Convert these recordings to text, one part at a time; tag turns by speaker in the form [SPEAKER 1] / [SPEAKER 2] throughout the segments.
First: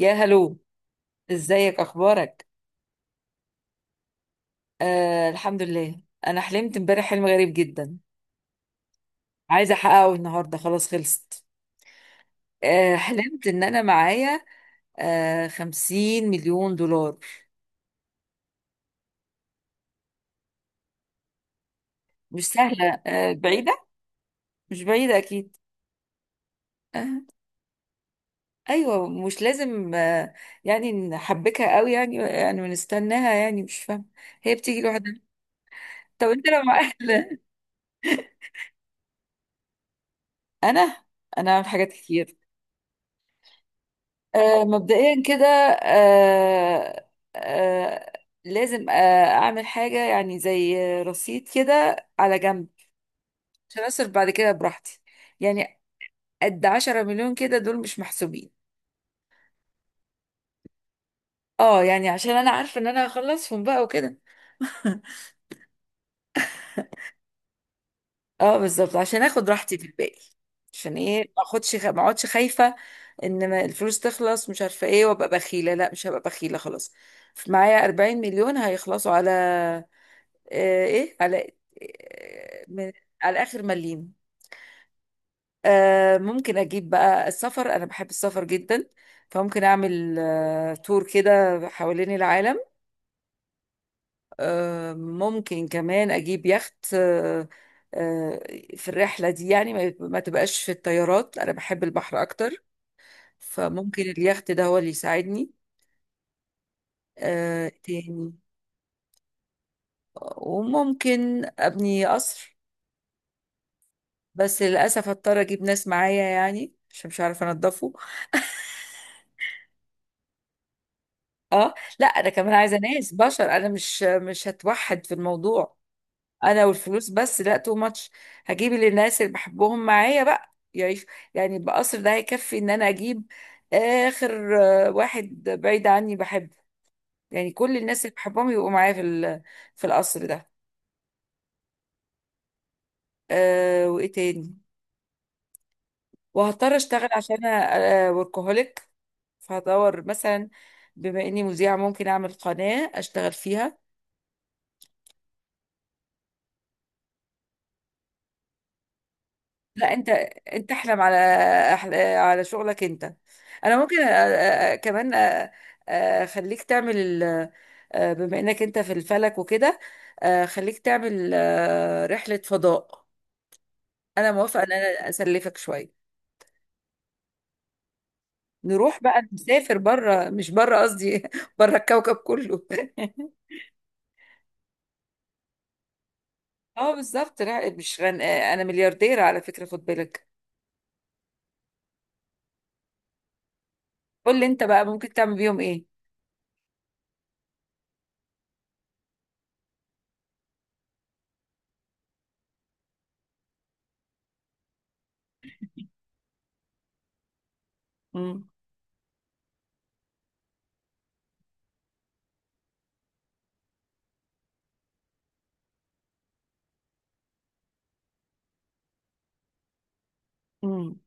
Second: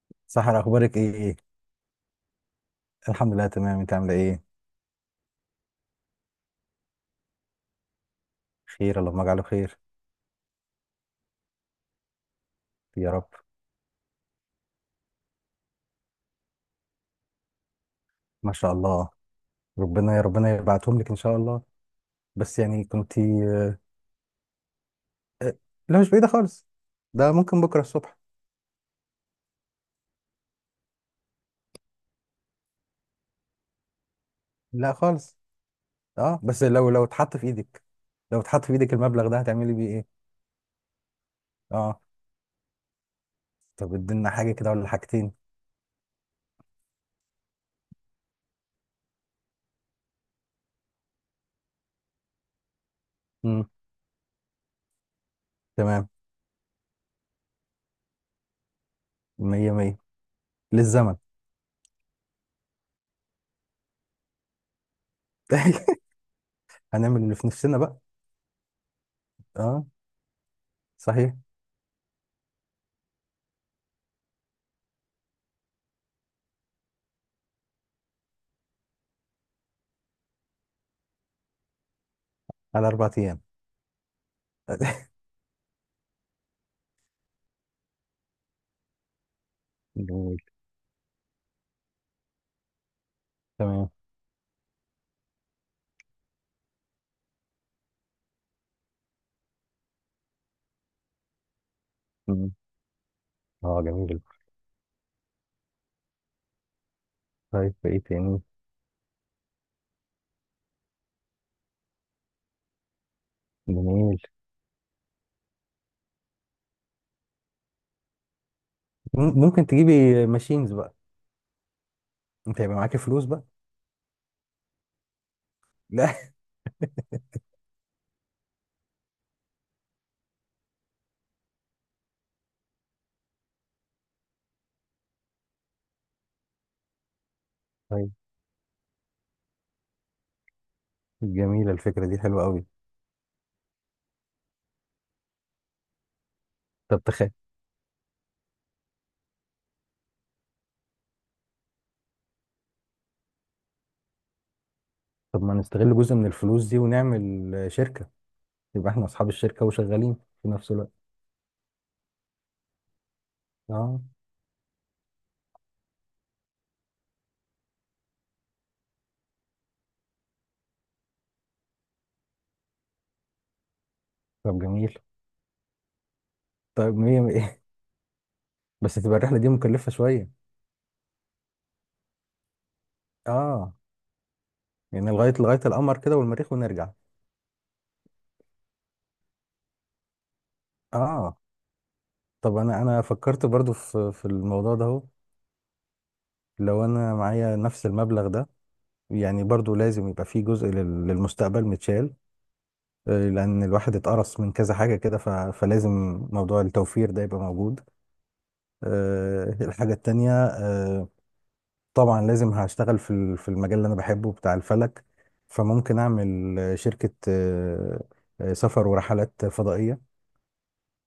[SPEAKER 1] يا هلو،
[SPEAKER 2] سحر، اخبارك ايه؟
[SPEAKER 1] ازيك، اخبارك؟
[SPEAKER 2] الحمد لله تمام. انت عامله ايه؟
[SPEAKER 1] آه، الحمد لله. انا حلمت امبارح حلم غريب جدا،
[SPEAKER 2] خير اللهم اجعله
[SPEAKER 1] عايزه
[SPEAKER 2] خير.
[SPEAKER 1] احققه النهارده. خلاص خلصت.
[SPEAKER 2] يا رب.
[SPEAKER 1] حلمت ان انا معايا 50 مليون دولار.
[SPEAKER 2] ما شاء الله. ربنا يا ربنا يبعتهم لك ان شاء الله.
[SPEAKER 1] مش
[SPEAKER 2] بس يعني
[SPEAKER 1] سهله،
[SPEAKER 2] كنت
[SPEAKER 1] بعيده. مش بعيده اكيد.
[SPEAKER 2] لا مش بعيده خالص.
[SPEAKER 1] آه.
[SPEAKER 2] ده ممكن بكره الصبح.
[SPEAKER 1] ايوه، مش لازم يعني نحبكها قوي، يعني ونستناها، يعني مش فاهمه. هي بتيجي
[SPEAKER 2] لا
[SPEAKER 1] لوحدها.
[SPEAKER 2] خالص.
[SPEAKER 1] طب
[SPEAKER 2] اه
[SPEAKER 1] انت لو
[SPEAKER 2] بس لو
[SPEAKER 1] معاك
[SPEAKER 2] لو اتحط في ايدك، لو اتحط في ايدك المبلغ ده هتعملي بيه ايه؟
[SPEAKER 1] انا انا عامل حاجات
[SPEAKER 2] اه.
[SPEAKER 1] كتير.
[SPEAKER 2] طب ادينا حاجه كده ولا
[SPEAKER 1] مبدئيا
[SPEAKER 2] حاجتين؟
[SPEAKER 1] كده. آه، آه، لازم اعمل حاجة يعني زي رصيد كده على جنب،
[SPEAKER 2] امم
[SPEAKER 1] عشان اصرف بعد كده براحتي. يعني
[SPEAKER 2] تمام.
[SPEAKER 1] قد 10 مليون كده دول مش محسوبين.
[SPEAKER 2] مية مية. للزمن.
[SPEAKER 1] اه يعني عشان انا عارفة ان انا هخلصهم بقى وكده.
[SPEAKER 2] هنعمل اللي في نفسنا بقى.
[SPEAKER 1] اه بالظبط، عشان اخد راحتي في
[SPEAKER 2] اه
[SPEAKER 1] الباقي. عشان ايه
[SPEAKER 2] صحيح.
[SPEAKER 1] ما اخدش ما اقعدش خايفة ان ما الفلوس تخلص، مش عارفة ايه، وابقى بخيلة. لا، مش هبقى بخيلة خلاص. معايا 40 مليون هيخلصوا على آه، ايه على آه،
[SPEAKER 2] على
[SPEAKER 1] من
[SPEAKER 2] اربع ايام.
[SPEAKER 1] على اخر مليم. ممكن اجيب بقى السفر، انا بحب السفر جدا، فممكن اعمل
[SPEAKER 2] جميل.
[SPEAKER 1] تور كده حوالين العالم.
[SPEAKER 2] تمام.
[SPEAKER 1] ممكن كمان اجيب يخت آه، في الرحله دي، يعني ما تبقاش في الطيارات، انا بحب البحر
[SPEAKER 2] مم.
[SPEAKER 1] اكتر،
[SPEAKER 2] اه
[SPEAKER 1] فممكن
[SPEAKER 2] جميل.
[SPEAKER 1] اليخت ده هو اللي يساعدني.
[SPEAKER 2] طيب ايه
[SPEAKER 1] تاني.
[SPEAKER 2] تاني؟
[SPEAKER 1] وممكن ابني قصر،
[SPEAKER 2] جميل.
[SPEAKER 1] بس للاسف هضطر اجيب ناس معايا يعني عشان مش عارفه انضفه.
[SPEAKER 2] مم- ممكن تجيبي ماشينز بقى.
[SPEAKER 1] اه لا، انا كمان
[SPEAKER 2] انت هيبقى
[SPEAKER 1] عايزه
[SPEAKER 2] معاكي
[SPEAKER 1] ناس
[SPEAKER 2] فلوس
[SPEAKER 1] بشر،
[SPEAKER 2] بقى.
[SPEAKER 1] انا مش هتوحد في الموضوع.
[SPEAKER 2] لا
[SPEAKER 1] انا والفلوس بس، لا تو ماتش. هجيب اللي الناس اللي بحبهم معايا بقى يعيش. يعني بقصر ده هيكفي ان انا اجيب اخر واحد بعيد عني بحبه، يعني كل الناس
[SPEAKER 2] طيب.
[SPEAKER 1] اللي بحبهم يبقوا معايا في في القصر ده.
[SPEAKER 2] جميلة، الفكرة دي حلوة قوي.
[SPEAKER 1] أه، وايه تاني؟ وهضطر
[SPEAKER 2] طب
[SPEAKER 1] اشتغل
[SPEAKER 2] تخيل.
[SPEAKER 1] عشان انا وركهوليك. فهدور مثلا، بما اني مذيعه، ممكن اعمل قناه اشتغل فيها.
[SPEAKER 2] طب ما نستغل جزء من الفلوس دي ونعمل شركة، يبقى احنا اصحاب الشركة
[SPEAKER 1] لا انت،
[SPEAKER 2] وشغالين في نفس الوقت.
[SPEAKER 1] احلم على على شغلك انت. انا
[SPEAKER 2] اه
[SPEAKER 1] ممكن أ... أ- كمان أ- أ- اخليك تعمل ال... بما انك انت في الفلك وكده، خليك تعمل رحلة فضاء. انا
[SPEAKER 2] طب
[SPEAKER 1] موافقة ان
[SPEAKER 2] جميل.
[SPEAKER 1] انا اسلفك شوية.
[SPEAKER 2] طيب مية مية. بس
[SPEAKER 1] نروح
[SPEAKER 2] تبقى
[SPEAKER 1] بقى
[SPEAKER 2] الرحلة دي
[SPEAKER 1] نسافر
[SPEAKER 2] مكلفة
[SPEAKER 1] بره،
[SPEAKER 2] شوية.
[SPEAKER 1] مش بره قصدي بره الكوكب كله
[SPEAKER 2] اه يعني لغاية القمر كده والمريخ ونرجع.
[SPEAKER 1] اه بالظبط، لا مش غن... انا مليارديرة على فكرة، خد بالك.
[SPEAKER 2] اه طب انا فكرت برضو في
[SPEAKER 1] قول لي انت
[SPEAKER 2] الموضوع
[SPEAKER 1] بقى،
[SPEAKER 2] ده اهو.
[SPEAKER 1] ممكن تعمل بيهم ايه؟
[SPEAKER 2] لو انا معايا نفس المبلغ ده، يعني برضو لازم يبقى في جزء لل- للمستقبل متشال. لأن الواحد اتقرص من كذا حاجة كده ف- فلازم موضوع التوفير ده يبقى موجود.
[SPEAKER 1] امم
[SPEAKER 2] الحاجة التانية طبعا لازم هشتغل في ال- في المجال اللي أنا بحبه بتاع الفلك، فممكن أعمل شركة، سفر ورحلات فضائية.
[SPEAKER 1] امم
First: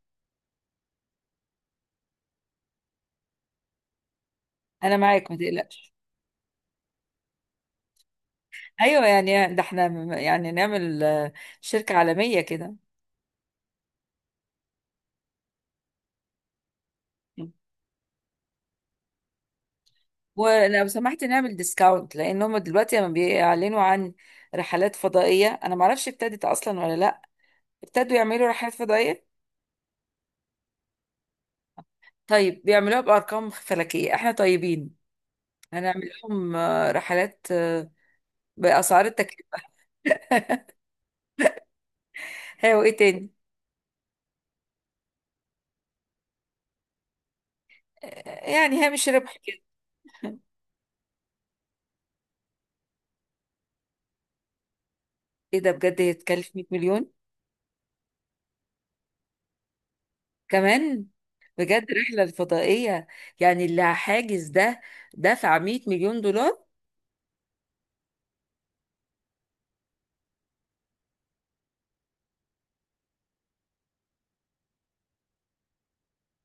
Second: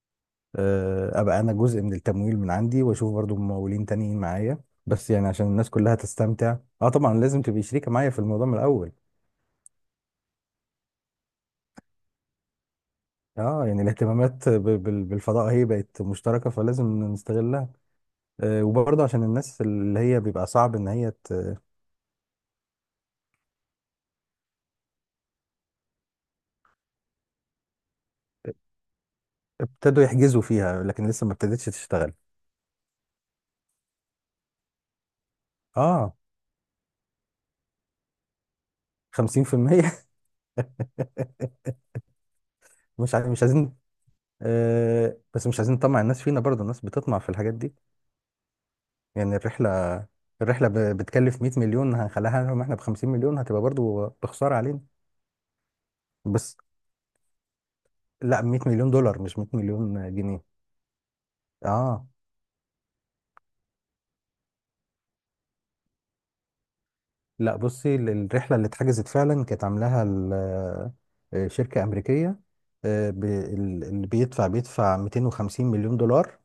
[SPEAKER 2] أبقى أنا جزء من التمويل من عندي وأشوف برضو ممولين تانيين معايا،
[SPEAKER 1] انا
[SPEAKER 2] بس يعني
[SPEAKER 1] معاك ما
[SPEAKER 2] عشان الناس
[SPEAKER 1] تقلقش.
[SPEAKER 2] كلها تستمتع. اه طبعا لازم تبقي شريكة معايا في الموضوع من الأول.
[SPEAKER 1] ايوه، يعني ده احنا يعني نعمل شركة عالمية كده.
[SPEAKER 2] اه يعني الاهتمامات ب- بال- بالفضاء هي بقت مشتركة فلازم نستغلها. وبرضه عشان الناس اللي هي بيبقى صعب
[SPEAKER 1] ولو
[SPEAKER 2] ان هي
[SPEAKER 1] سمحت نعمل
[SPEAKER 2] ت-
[SPEAKER 1] ديسكاونت، لان هم دلوقتي لما بيعلنوا عن رحلات فضائية، انا معرفش ابتدت اصلا ولا لا. ابتدوا يعملوا رحلات فضائية؟
[SPEAKER 2] ابتدوا يحجزوا فيها لكن لسه ما ابتدتش تشتغل.
[SPEAKER 1] طيب بيعملوها بارقام فلكية، احنا طيبين، هنعمل
[SPEAKER 2] اه
[SPEAKER 1] لهم رحلات باسعار التكلفة.
[SPEAKER 2] 50%
[SPEAKER 1] هي وايه
[SPEAKER 2] مش عايز،
[SPEAKER 1] تاني؟
[SPEAKER 2] مش عايزين. آه بس مش عايزين نطمع الناس فينا برضه، الناس بتطمع في الحاجات دي.
[SPEAKER 1] يعني هامش
[SPEAKER 2] يعني
[SPEAKER 1] ربح كده.
[SPEAKER 2] الرحلة ب- بتكلف 100 مليون، هنخليها لهم احنا ب 50 مليون، هتبقى برضه بخسارة علينا.
[SPEAKER 1] ايه ده، بجد هيتكلف
[SPEAKER 2] بس
[SPEAKER 1] 100 مليون
[SPEAKER 2] لا، 100 مليون دولار مش 100 مليون جنيه.
[SPEAKER 1] كمان؟ بجد
[SPEAKER 2] اه.
[SPEAKER 1] رحلة الفضائية، يعني اللي حاجز ده دفع 100 مليون دولار؟
[SPEAKER 2] لا بصي، ال- الرحلة اللي اتحجزت فعلا كانت عاملاها ال- شركة أمريكية، ب- ال- اللي بيدفع 250 مليون دولار،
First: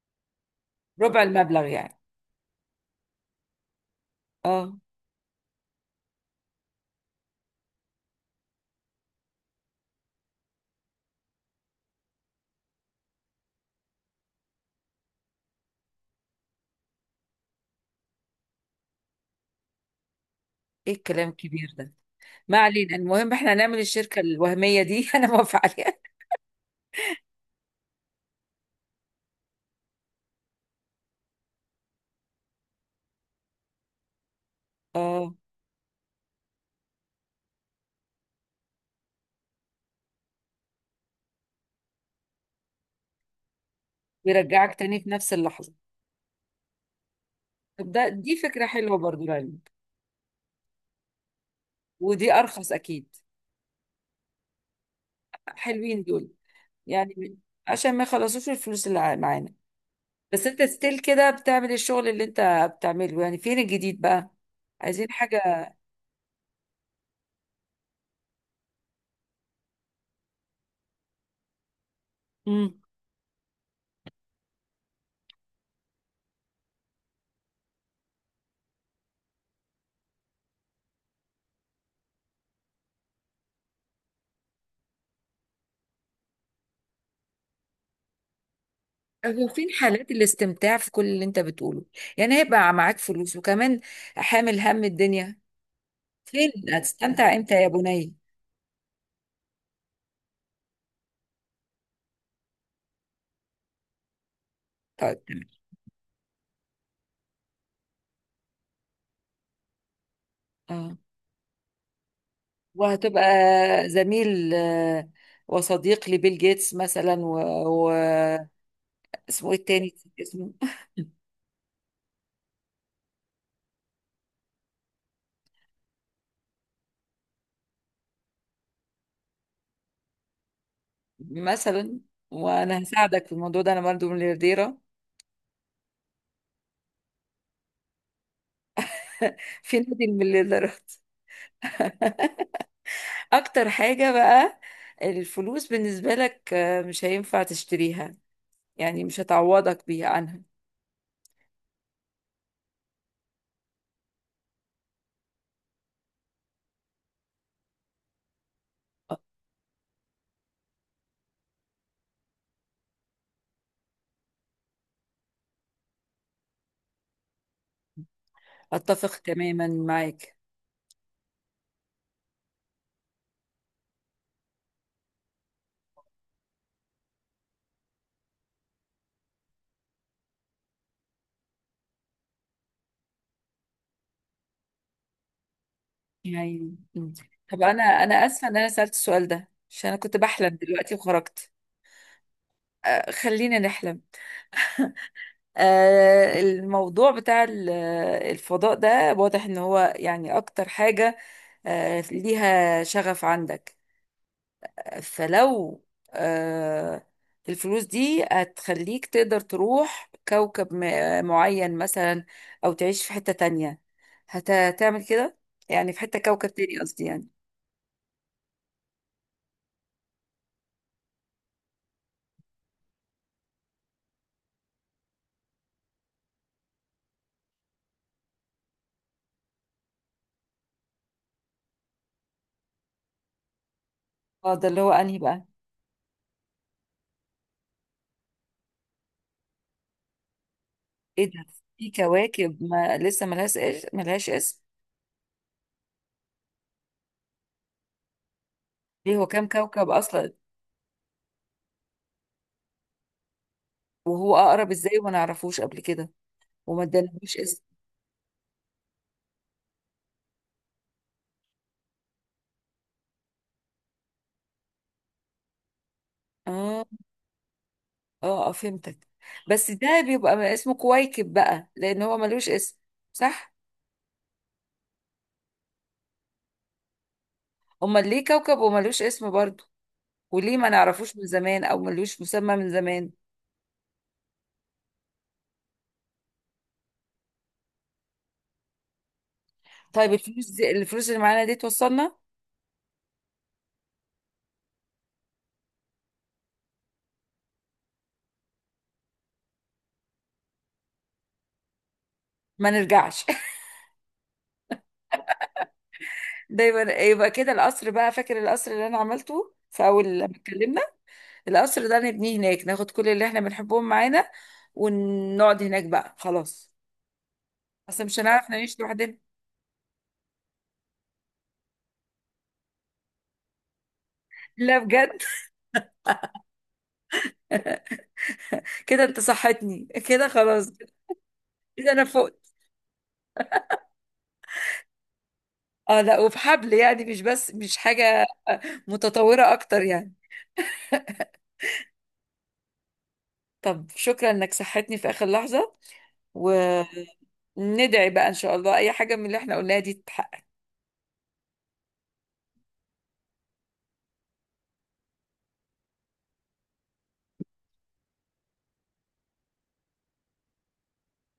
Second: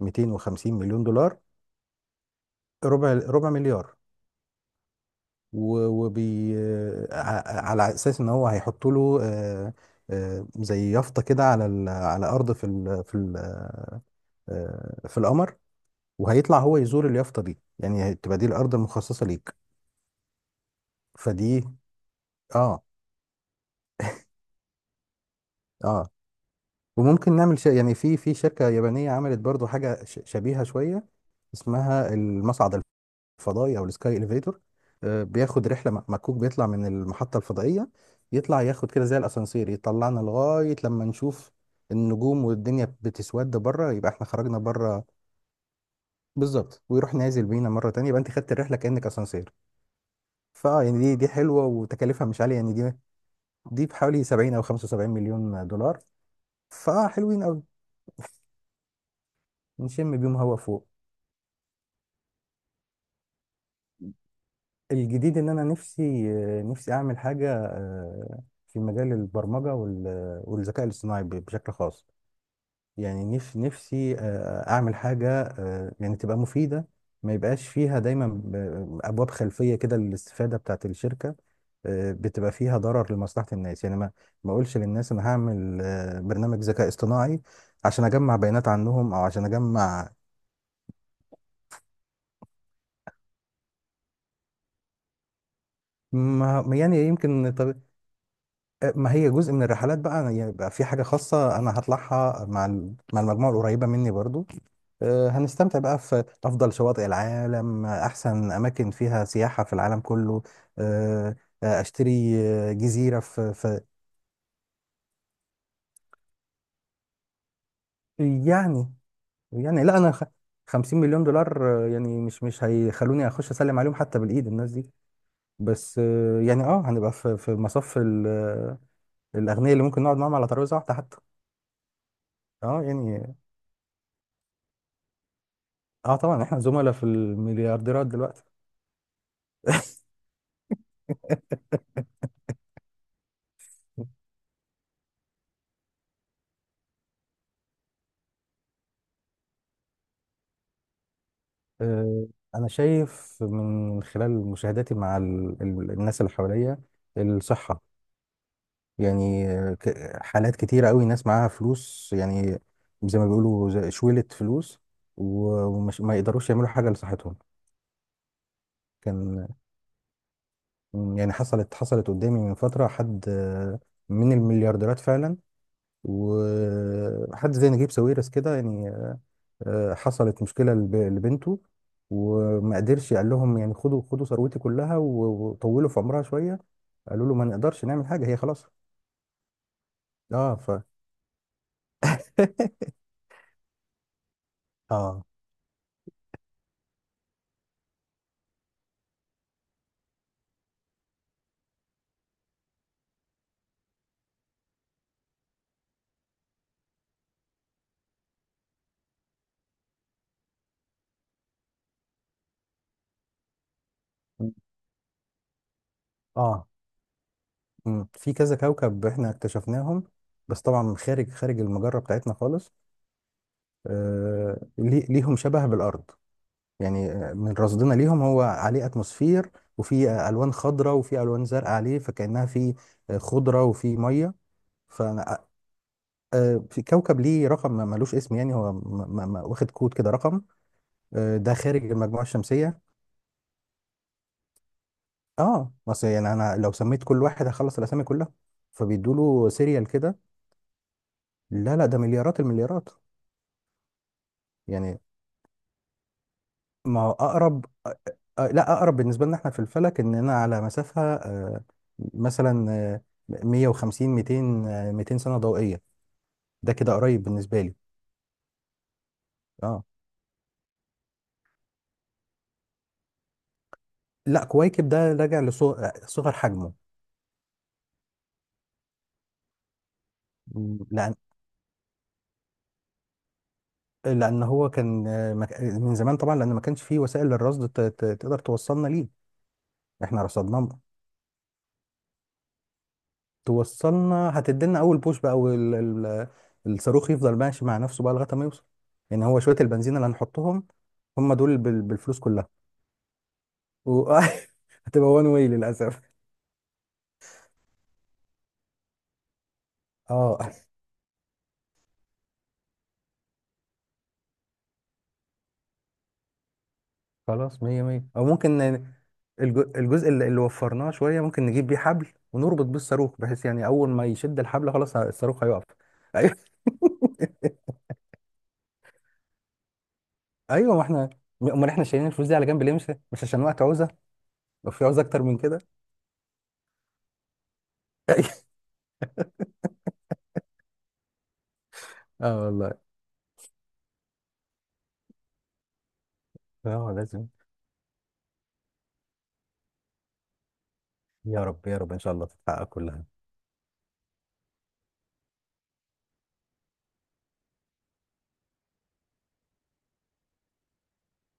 [SPEAKER 2] 250 مليون
[SPEAKER 1] ربع
[SPEAKER 2] دولار.
[SPEAKER 1] المبلغ يعني.
[SPEAKER 2] ربع، ربع مليار.
[SPEAKER 1] اه،
[SPEAKER 2] و- وبي ع- على أساس إن هو هيحط له زي يافطة كده على ال- على أرض في ال في القمر، وهيطلع هو يزور اليافطة دي، يعني هتبقى دي الأرض المخصصة ليك.
[SPEAKER 1] ايه الكلام
[SPEAKER 2] فدي
[SPEAKER 1] الكبير ده. ما
[SPEAKER 2] اه.
[SPEAKER 1] علينا، المهم احنا هنعمل الشركة الوهمية دي انا موافقة عليها.
[SPEAKER 2] اه وممكن نعمل ش... يعني في شركة يابانية عملت برضو حاجة ش... شبيهة شوية، اسمها المصعد الفضائي او السكاي اليفيتور.
[SPEAKER 1] اه،
[SPEAKER 2] بياخد رحلة م- مكوك، بيطلع من المحطة الفضائية، يطلع ياخد كده زي الاسانسير يطلعنا لغاية لما نشوف النجوم والدنيا بتسود بره، يبقى احنا خرجنا
[SPEAKER 1] بيرجعك تاني
[SPEAKER 2] بره.
[SPEAKER 1] في نفس اللحظة؟
[SPEAKER 2] بالظبط، ويروح نازل بينا مرة
[SPEAKER 1] طب ده،
[SPEAKER 2] تانية، يبقى انت
[SPEAKER 1] دي
[SPEAKER 2] خدت
[SPEAKER 1] فكرة
[SPEAKER 2] الرحلة
[SPEAKER 1] حلوة
[SPEAKER 2] كأنك
[SPEAKER 1] برضو
[SPEAKER 2] اسانسير.
[SPEAKER 1] لعلمك.
[SPEAKER 2] فاه يعني دي حلوة وتكاليفها
[SPEAKER 1] ودي
[SPEAKER 2] مش عالية،
[SPEAKER 1] ارخص
[SPEAKER 2] يعني دي
[SPEAKER 1] اكيد.
[SPEAKER 2] دي بحوالي 70 او 75 مليون دولار.
[SPEAKER 1] حلوين دول.
[SPEAKER 2] فاه
[SPEAKER 1] يعني
[SPEAKER 2] حلوين قوي،
[SPEAKER 1] عشان ما يخلصوش الفلوس اللي معانا.
[SPEAKER 2] نشم بيهم
[SPEAKER 1] بس
[SPEAKER 2] هوا
[SPEAKER 1] انت
[SPEAKER 2] فوق.
[SPEAKER 1] ستيل كده بتعمل الشغل اللي انت بتعمله، يعني فين الجديد بقى؟ عايزين
[SPEAKER 2] الجديد ان انا
[SPEAKER 1] حاجة.
[SPEAKER 2] نفسي، نفسي اعمل حاجه في مجال البرمجه وال- والذكاء الاصطناعي ب- بشكل خاص. يعني نف- نفسي اعمل حاجه يعني تبقى مفيده، ما يبقاش فيها دايما ب- ابواب خلفيه كده للاستفاده بتاعت الشركه، بتبقى فيها ضرر لمصلحه الناس. يعني ما ما اقولش للناس انا هعمل برنامج ذكاء اصطناعي عشان اجمع بيانات عنهم او عشان
[SPEAKER 1] هو فين حالات
[SPEAKER 2] اجمع.
[SPEAKER 1] الاستمتاع في كل اللي انت بتقوله؟ يعني هيبقى معاك فلوس وكمان حامل هم الدنيا. فين
[SPEAKER 2] ما يعني
[SPEAKER 1] هتستمتع
[SPEAKER 2] يمكن،
[SPEAKER 1] امتى يا بني؟
[SPEAKER 2] ما هي جزء من الرحلات بقى، أنا يبقى في حاجة خاصة أنا هطلعها مع ال- مع المجموعة القريبة مني برضو.
[SPEAKER 1] طيب تمام.
[SPEAKER 2] هنستمتع بقى في أفضل شواطئ العالم، أحسن أماكن فيها سياحة في العالم كله.
[SPEAKER 1] اه،
[SPEAKER 2] آه، أشتري جزيرة
[SPEAKER 1] وهتبقى
[SPEAKER 2] في
[SPEAKER 1] زميل وصديق لبيل جيتس مثلا و...
[SPEAKER 2] يعني،
[SPEAKER 1] اسمه ايه
[SPEAKER 2] يعني
[SPEAKER 1] التاني؟
[SPEAKER 2] لا أنا خ-
[SPEAKER 1] اسمه
[SPEAKER 2] 50 مليون دولار يعني مش مش هيخلوني أخش أسلم عليهم حتى بالإيد الناس دي. بس يعني أه هنبقى في مصف ال- الأغنياء اللي ممكن نقعد معاهم على ترابيزة واحدة حتى.
[SPEAKER 1] مثلا. وانا
[SPEAKER 2] أه
[SPEAKER 1] هساعدك في
[SPEAKER 2] يعني،
[SPEAKER 1] الموضوع ده، انا برضه مليارديره
[SPEAKER 2] اه طبعا احنا زملاء في المليارديرات دلوقتي.
[SPEAKER 1] في نادي المليارديرات. اكتر حاجه بقى، الفلوس بالنسبه لك مش هينفع تشتريها، يعني مش هتعوضك بيها عنها.
[SPEAKER 2] آه، انا شايف من خلال مشاهداتي مع ال- ال- الناس اللي حواليا الصحة، يعني ك- حالات كتيرة قوي ناس معاها فلوس، يعني زي ما بيقولوا زي شويلة فلوس، و- ومش ما يقدروش يعملوا حاجة لصحتهم.
[SPEAKER 1] اتفق
[SPEAKER 2] كان،
[SPEAKER 1] تماما معاك.
[SPEAKER 2] يعني حصلت قدامي من فترة حد من المليارديرات فعلا، وحد زي نجيب ساويرس كده يعني، حصلت مشكلة لب- لبنته وما قدرش، قال لهم يعني خدوا، خدوا ثروتي كلها و- وطولوا في عمرها شوية.
[SPEAKER 1] يعني مم.
[SPEAKER 2] قالوا له ما
[SPEAKER 1] طب انا،
[SPEAKER 2] نقدرش نعمل حاجة، هي
[SPEAKER 1] اسفه ان
[SPEAKER 2] خلاص.
[SPEAKER 1] انا سالت السؤال ده، عشان انا كنت
[SPEAKER 2] اه
[SPEAKER 1] بحلم
[SPEAKER 2] ف
[SPEAKER 1] دلوقتي وخرجت. خلينا نحلم.
[SPEAKER 2] اه
[SPEAKER 1] الموضوع بتاع الفضاء ده واضح ان هو يعني اكتر حاجه ليها شغف عندك. فلو آه، الفلوس دي هتخليك تقدر تروح كوكب معين مثلا، أو تعيش في حتة تانية، هتعمل كده؟ يعني في حتة كوكب
[SPEAKER 2] اه.
[SPEAKER 1] تاني قصدي يعني.
[SPEAKER 2] في كذا كوكب احنا اكتشفناهم، بس طبعا خارج المجرة بتاعتنا خالص. آه لي- ليهم شبه بالأرض، يعني من رصدنا ليهم هو عليه اتموسفير، وفي ألوان خضراء وفي ألوان زرقاء عليه، فكأنها في خضرة وفي مية.
[SPEAKER 1] اه، ده اللي هو أنهي بقى؟
[SPEAKER 2] في كوكب ليه رقم، ما- ملوش اسم، يعني هو م- م- م- واخد كود كده رقم.
[SPEAKER 1] ايه ده،
[SPEAKER 2] ده
[SPEAKER 1] في
[SPEAKER 2] خارج المجموعة
[SPEAKER 1] كواكب
[SPEAKER 2] الشمسية.
[SPEAKER 1] ما لسه ملهاش ملهاش اسم؟
[SPEAKER 2] اه بس يعني انا لو سميت كل واحد هخلص الاسامي كلها، فبيدوا
[SPEAKER 1] ليه، هو كام
[SPEAKER 2] له سيريال
[SPEAKER 1] كوكب
[SPEAKER 2] كده.
[SPEAKER 1] أصلا؟
[SPEAKER 2] لا لا، ده مليارات المليارات.
[SPEAKER 1] وهو أقرب ازاي
[SPEAKER 2] يعني
[SPEAKER 1] وما نعرفوش قبل كده وما
[SPEAKER 2] ما هو
[SPEAKER 1] ادالهوش اسم؟
[SPEAKER 2] اقرب لا، اقرب بالنسبة لنا احنا في الفلك اننا على مسافة مثلا 150 200 200 سنة ضوئية. ده
[SPEAKER 1] اه
[SPEAKER 2] كده قريب بالنسبة لي.
[SPEAKER 1] اه، فهمتك. بس
[SPEAKER 2] اه
[SPEAKER 1] ده بيبقى اسمه كويكب بقى، لأن هو ملوش اسم، صح؟
[SPEAKER 2] لا، كويكب ده راجع لصغر
[SPEAKER 1] امال ليه كوكب وملوش اسم برضه؟ وليه ما
[SPEAKER 2] حجمه.
[SPEAKER 1] نعرفوش من زمان او ملوش مسمى من زمان؟
[SPEAKER 2] لان هو كان مك- من زمان طبعا لان ما كانش فيه وسائل للرصد ت- ت- تقدر توصلنا ليه.
[SPEAKER 1] طيب
[SPEAKER 2] احنا
[SPEAKER 1] الفلوس
[SPEAKER 2] رصدناه.
[SPEAKER 1] دي، الفلوس اللي معانا دي توصلنا؟
[SPEAKER 2] توصلنا، هتدينا اول بوش بقى، وال- ال- الصاروخ يفضل ماشي مع نفسه بقى لغايه ما يوصل. يعني هو شويه البنزين اللي هنحطهم هم دول بال- بالفلوس كلها.
[SPEAKER 1] ما نرجعش.
[SPEAKER 2] و... هتبقى وان واي للاسف.
[SPEAKER 1] ده يبقى كده القصر بقى، فاكر القصر اللي انا عملته في اول لما
[SPEAKER 2] اه
[SPEAKER 1] اتكلمنا؟ القصر ده نبنيه هناك، ناخد كل اللي احنا بنحبهم معانا، ونقعد هناك بقى خلاص.
[SPEAKER 2] خلاص مية
[SPEAKER 1] اصل
[SPEAKER 2] مية.
[SPEAKER 1] مش
[SPEAKER 2] او
[SPEAKER 1] هنعرف
[SPEAKER 2] ممكن
[SPEAKER 1] نعيش
[SPEAKER 2] ن-
[SPEAKER 1] لوحدنا.
[SPEAKER 2] الج- الجزء اللي وفرناه شويه ممكن نجيب بيه حبل ونربط بيه الصاروخ، بحيث يعني اول ما يشد الحبل
[SPEAKER 1] لا
[SPEAKER 2] خلاص ه-
[SPEAKER 1] بجد،
[SPEAKER 2] الصاروخ هيقف.
[SPEAKER 1] كده انت صحتني كده خلاص.
[SPEAKER 2] ايوه، ما احنا، امال احنا
[SPEAKER 1] كده انا
[SPEAKER 2] شايلين الفلوس دي على
[SPEAKER 1] فقت.
[SPEAKER 2] جنب ليه؟ مش مش عشان وقت عوزه، لو في عوزه اكتر من كده.
[SPEAKER 1] اه لا، وبحبل يعني، مش بس مش حاجة متطورة اكتر يعني.
[SPEAKER 2] اه والله.
[SPEAKER 1] طب شكرا انك صحتني في اخر لحظة.
[SPEAKER 2] اه
[SPEAKER 1] وندعي
[SPEAKER 2] لازم.
[SPEAKER 1] بقى ان شاء الله اي حاجة من اللي احنا قلناها دي تتحقق.
[SPEAKER 2] يا رب يا رب ان شاء الله تتحقق كلها.